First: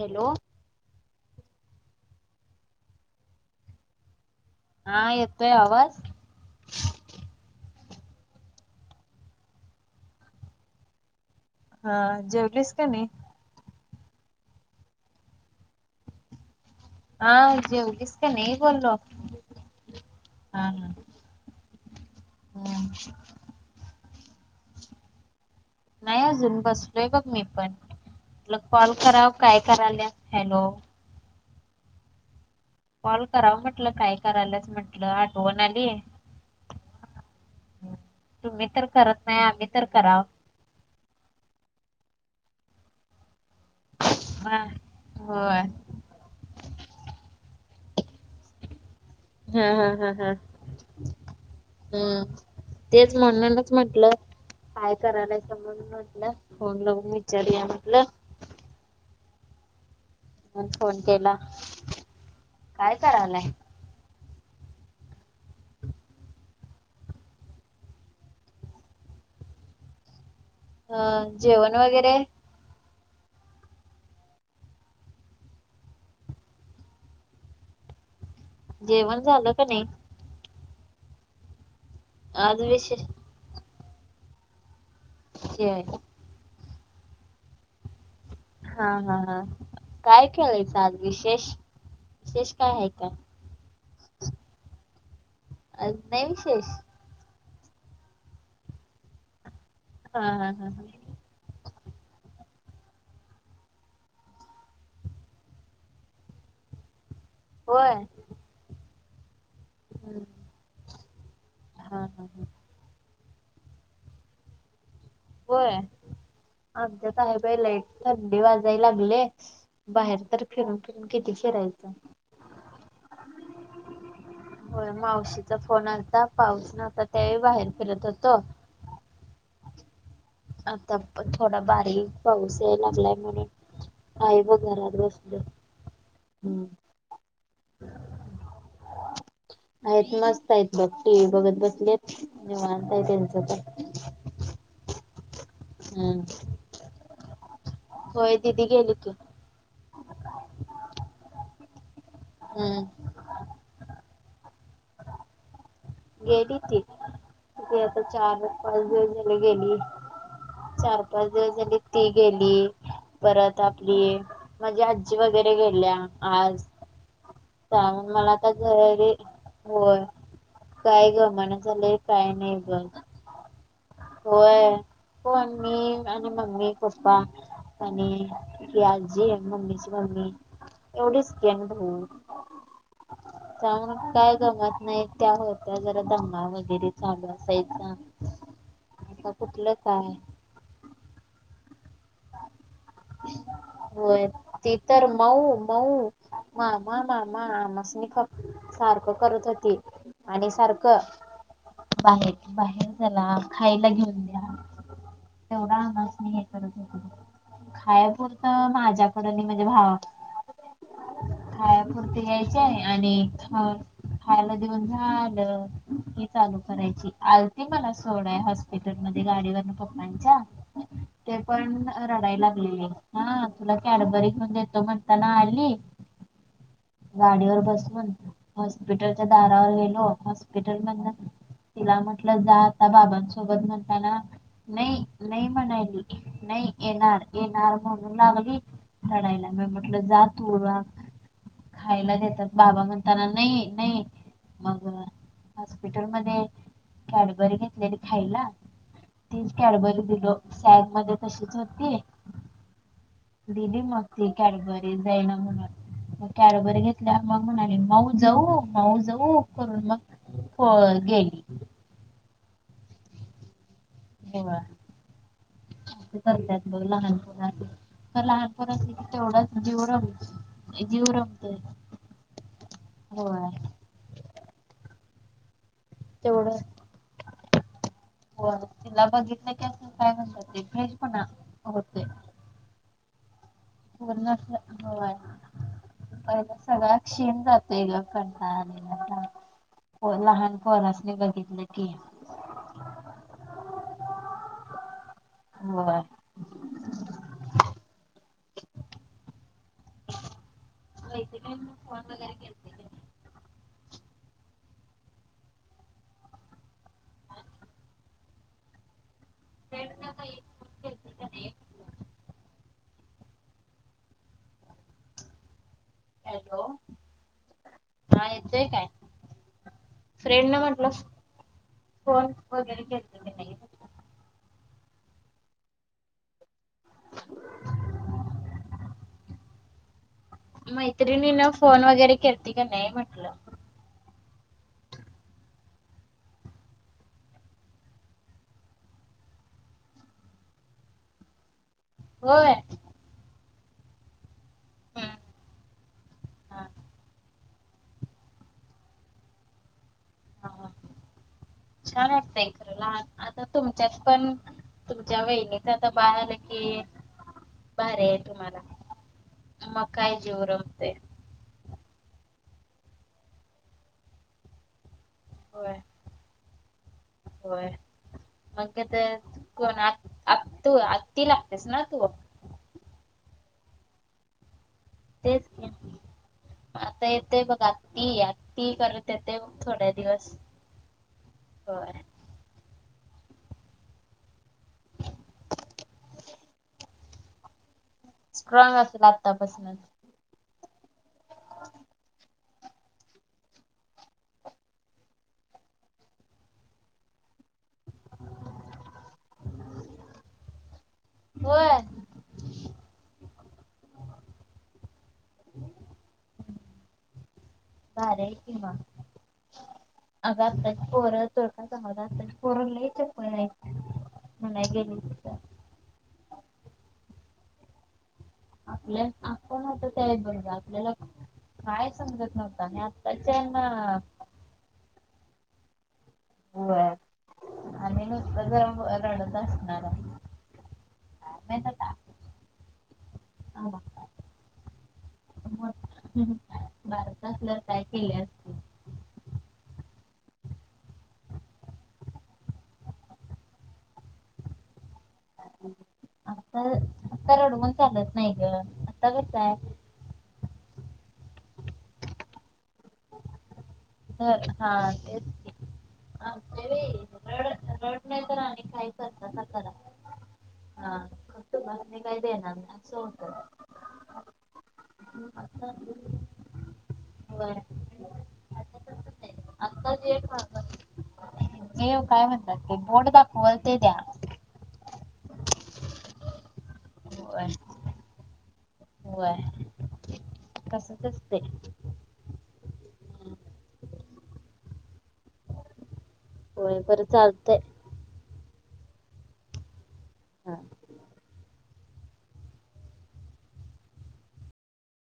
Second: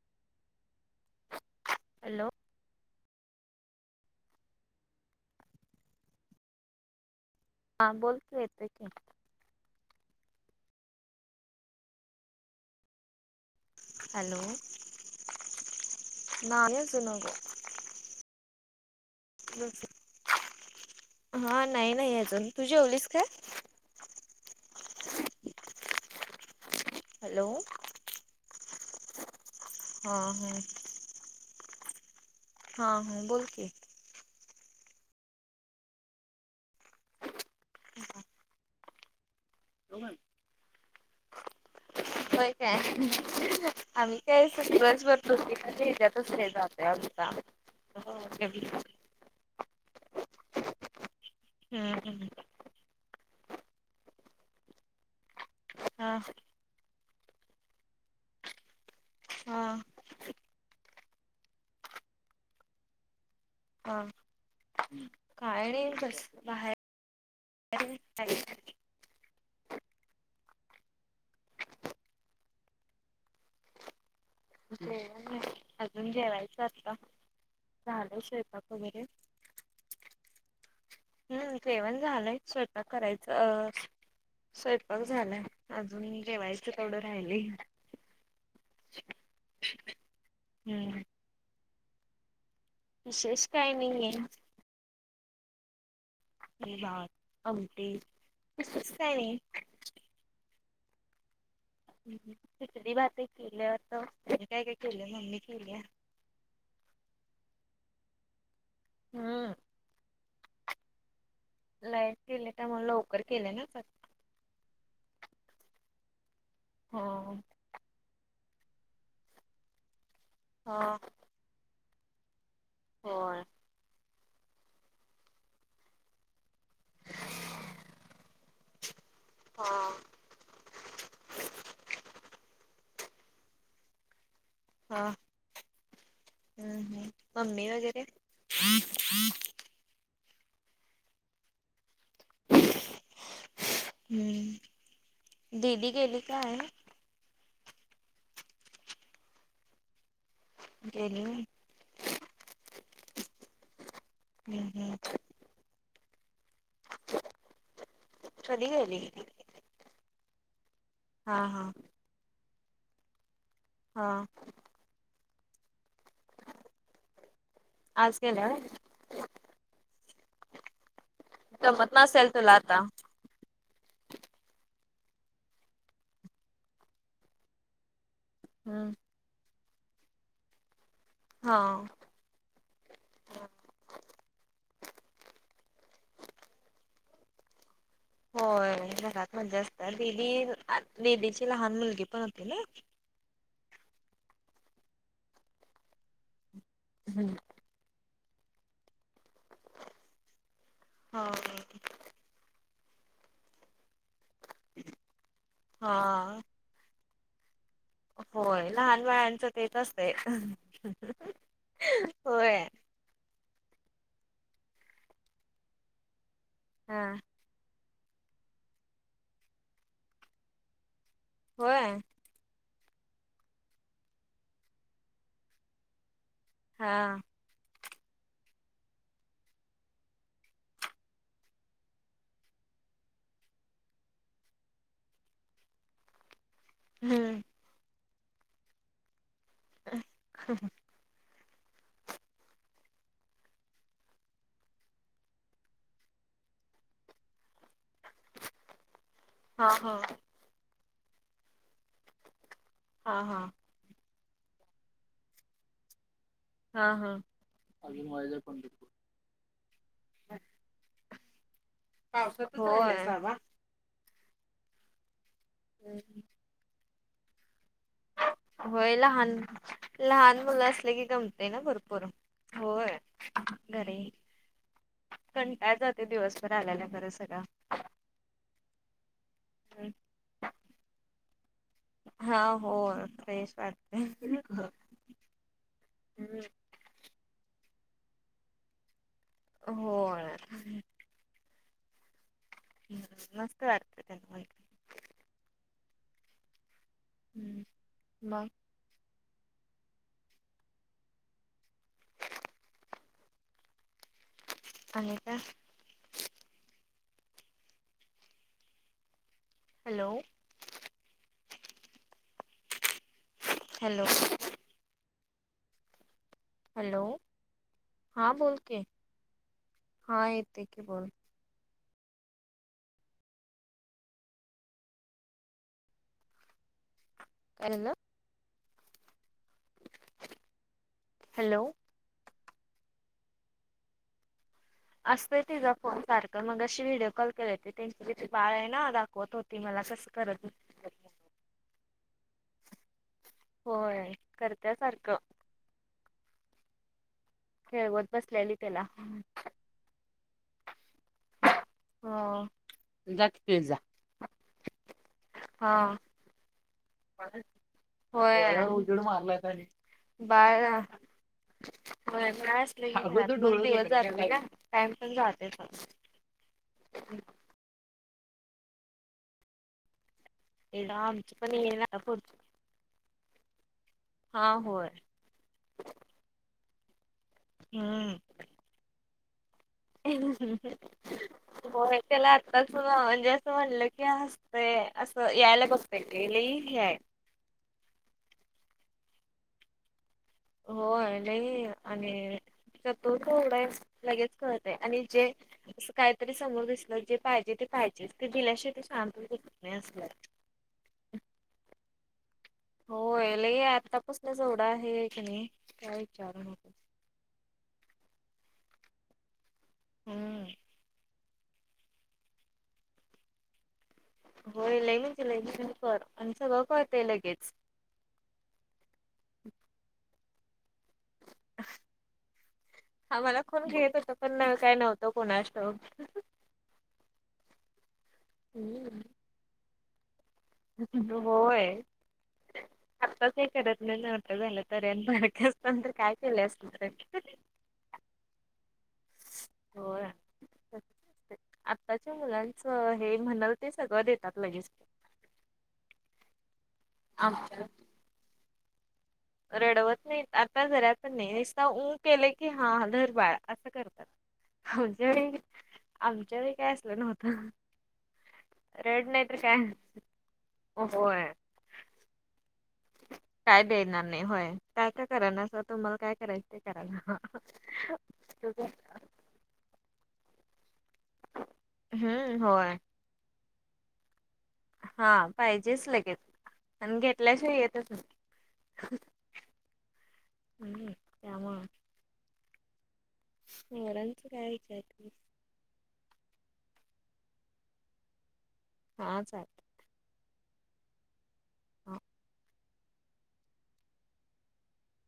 Hello hello हा येतोय आवाज हां बोलतो येत की हा जेवलीस का नाही? हॅलो! नान सुनभ हा जेवलीस का नाही बोललो हा हा [unintelligible] हा नाही नाही अजून तु हम्म जेवलीस का? नाही अजून बसलोय बघ मी हॅलो पण तूला कॉल कराव काय करायल हा हा हॅलो हा कॉल हा बोल कराव की. म्हटलं काय करायलाच म्हंटलं आठवण आली तुम्ही तर करत नाही आम्ही तर कराव होय होय काय आम्ही काय वा सच होय भरोकाच्या हच्यात असते जात. ववथ हो [unintelligible] हा, हा, हा, हा, हम्म, तेच म्हणूनच म्हंटलं काय करायलाचं म्हणून हा म्हंटलं फोन लवून विचारु या म्हटलं हा फोन केला काय करालाय? हा काय नाही कस बाहेर अं जेवण वगैरे? जेवण नाही अजून जेवायचं आता, झालाय स्वयपाक जेवण झालं का नाही? हम् जेवण झालंय आज स्वयपाक विशेष करायचं अ स्वयंपाक झाला जे आहे. अजून जेवायचं तेवढं राहिलीय. हा हा हा काय केलायसा आज हम्म विशेष विशेष काय हाय का. विशेष काय नाही आहे. अ नाही [unintelligible] भात, आमटी तसच काय नाही. हा, हा, हा, हा, खिचडी भात केले मी काय नाही केलं मम्मी केली. होय. हम् हम्म हा लाईट हा हा. गेली त्यामुळे मग लवकर केले ना स्वयपाक होय. आमच्यात हो आहे बाई लाईट. थंडी वाजाय लागले बाहेर तर फिरून हा फिरून किती फिरायचे. [inaudible] होय. [inaudible] होय मावशीचा फोन आलता पाऊस नव्हता त्यावेळी बाहेर फिरत होतो. हा आता पण थोडा बारीक पाऊस याय लागलाय म्हणून आई व घरात बसले. हम् हम् मम्मी वगैरे आहेत मस्त आहेत बघ टी व्ही बघत बसलेय निवांत आहे त्यांच बघ हम्म दिदी गेली काय हम्म होय दिदी गेली की. गेली व्हय. हम्म हम्म हम् गेली ती, ती आता चार कधी पाच गेली दिवस झाले गेली चार पाच हा दिवस हा झाली ती गेली परत आपली.. हा माझी आजी वगैरे गेल्या आज आज मलां गेल्या आता होय. घंरी होयं कायं गं मणं गमत की नसेल कायं तुला नाहीं आता गं होयं हो मी आणि मम्मी पप्पां आणि की हम्म आजी मम्मीची मम्मी एवढीचं केन भ हा त्यांग कायं गंमत नाहीं त्यां होत्यां जरा दंगा वगैरें चालूं असायचां होयं घरांत मज्जा असतं दीदी दीदीची लहांन मुलंगी पणं होते नां होयं ते तरं मऊं मऊं मामा हम्म. मामा आंमस म ख सारखंच करतं होती आणि सारखं हां बाहेर बाहेर झालां खायंला घेऊन द्या तेवढां आवांज नाहीं हा येतं तर [unintelligible] होय खायांपुरतं लहान माझ्याकडं नाहीं बाळांचं म्हणजे तेच भांवा असतंय. कड खायांपुरती यांयचे होय आणि हं खायंला देऊनं झालं ही चालूं हा करायंची आलती मलां थोडां आहे हॉस्पिटलं मध्यें गाडीवरूंन पप्पांच्या होय पणं रडांय लागलेली हां तुलां कॅडबरी घेऊन देतो म्हणतांना आली हां गाडीवंर बसूंन हॉस्पिटलच्यां दारावर गेलो हॉस्पिटल मंध्यें तिलां म्हटलं जा आात बाबांसोबतं म्हणतांना नाहीं नाहीं म्हणांयची नाहीं येणारं हम्म येणारं म्हणूंन लागली रडांयला लागली म्हटलं जा तूं रहां खायंला देतात बाबां म्हणतांना नाहीं नाहीं. मंग हॉस्पिटल मध्यें कॅडबरी घेतलेली खायंला. तीचं हा हा कॅडबरी दिलो सॅग मध्यें तशीचं होती. हां हां दीदी मंग कॅडबरी जै नां म्हणां कॅडबरी हा हा. घेतल्यां मंग म्हणांली माऊं जाऊं माऊं जाऊं करूंन मं व्ग पर गें पावसांत हो आहे बाबां हो चालतंय बघं लहानंपोरं [unintelligible] होय लहानंपोरांत लहान तेवढांच जीव लहान मुलं रमतोयं असले जीव की गमते रमतोयं ना नं. भरपूर हो [unintelligible] पणं कायं जाते दिवसंभर आल्यांला खरं सगळं हो तिलां बघितलं की असं कायं म्हणतं भेज पणं होते हां होयं [inaudible] [unintelligible] पूर्ण होयं पहिल सगळ्यां शिणं जातोयं गं कंटाळा आलांय होय लहांन मुलालां बघितलं कीं कीं मस्तं वाटतं होयं हम्मं मंग? होय की नाहीं फोन वगैरें करतें की नाहीं आले तरं हॅलो फ्रेंडना काही फोन केलते का नाही? हॅलो हॅलो हा हां बोलं येतोय की काय? हां एक मिनिटं की बोलं कॉल वगैरें केलं कायं झांलंय मैत्रिणी ना हॅलो फोन वगैरे करती की नाही म्हंटलं. असत तिजा फोन सारखं मघाशी व्हिडिओ कॉल केली होती त्यांची तिथे बाळ आहे न दाखवत होती ती मला कस करत होती होय. होय करत्या सारखं. हम्म हा. खेळवत बसलेली त्याला हा. छान हो. वाटतय खर लहान जा की आता पित जा. तुमच्यात पण तुमच्या वहिनीचा हा आता बाळ आल की भारी आहे होय तुम्हाला मग काय जीव बाळ रमतंय [unintelligible] टाईम पण जाते होय फास्ट होय मग तर कोण आ तू एकदा आत्ती आमची पण लागतेस येईल ना आता तु. पुढची हा होय. तेच ते आता येते बघा हम्म. आतीआती करत येते थोड्या दिवस होय त्याला तस म्हणजे असं म्हटलं की हसतेय असं यायला बघतय लई हे हाय. स्ट्रॉग असेल आत्तापासूनच होय नाही आणि तो तर एवढा आहे लगेच कळतय आणि जे अस काहीतरी समोर दिसलं जे पाहिजे ते पाहिजेच ते दिल्याश ते शांत नाही असलाय. होय. होय लय आतापासनच एवढा आहे क नाही काय विचारू नको. हम्म. [unintelligible] [unintelligible] होय गेली लईनच तर ल कर आन सगळ कळतय लगेच. [unintelligible] काय समजत नव्हत आणि आत्ताच्या आम्हाला कोण घेत यांना होतं पण ना काय नव्हतं कोणास ठाऊक. हो आणि नुसतं ज रडत असणार काय माहित होय. [inaudible] आताच करत नाही नव्हतं झालं तरी आणि बारके असत तर काय केले असत तर बारक असल्यावर काय केले. असते होय. [inaudible] आत्ताच्या मुलांचं हे म्हणाल ते सगळं देतात लगेच आता आता आमच्या रडवून चालत नाही ग. कसं आहे रडवत नाही आता जरा पण नाही नसता ऊ केले की हा धर बाळा असं करतात तर हा आमच्या तेच वेळी की आमच्या वेळी काय असलं न्हवत रड रड नाही तर आणि काही रड नाही करता तर का काय करा हा होय. तुला आम्ही काय देणार नाही. असं होतं काय देणार नाही होय काय काय करा ना असं आता तुम्हाला काय करायचं. कराल आता जे काय हम्म म्हणतात ते होय बोट दाखवल ते द्या. हा पाहिजेच लगेच आणि होय घेतल्याशिवाय येतच ना होय कसतरीचे. सोयऱ्यांच काय ऐकायच. होय पर चालतय. हा चालेल. हा. हा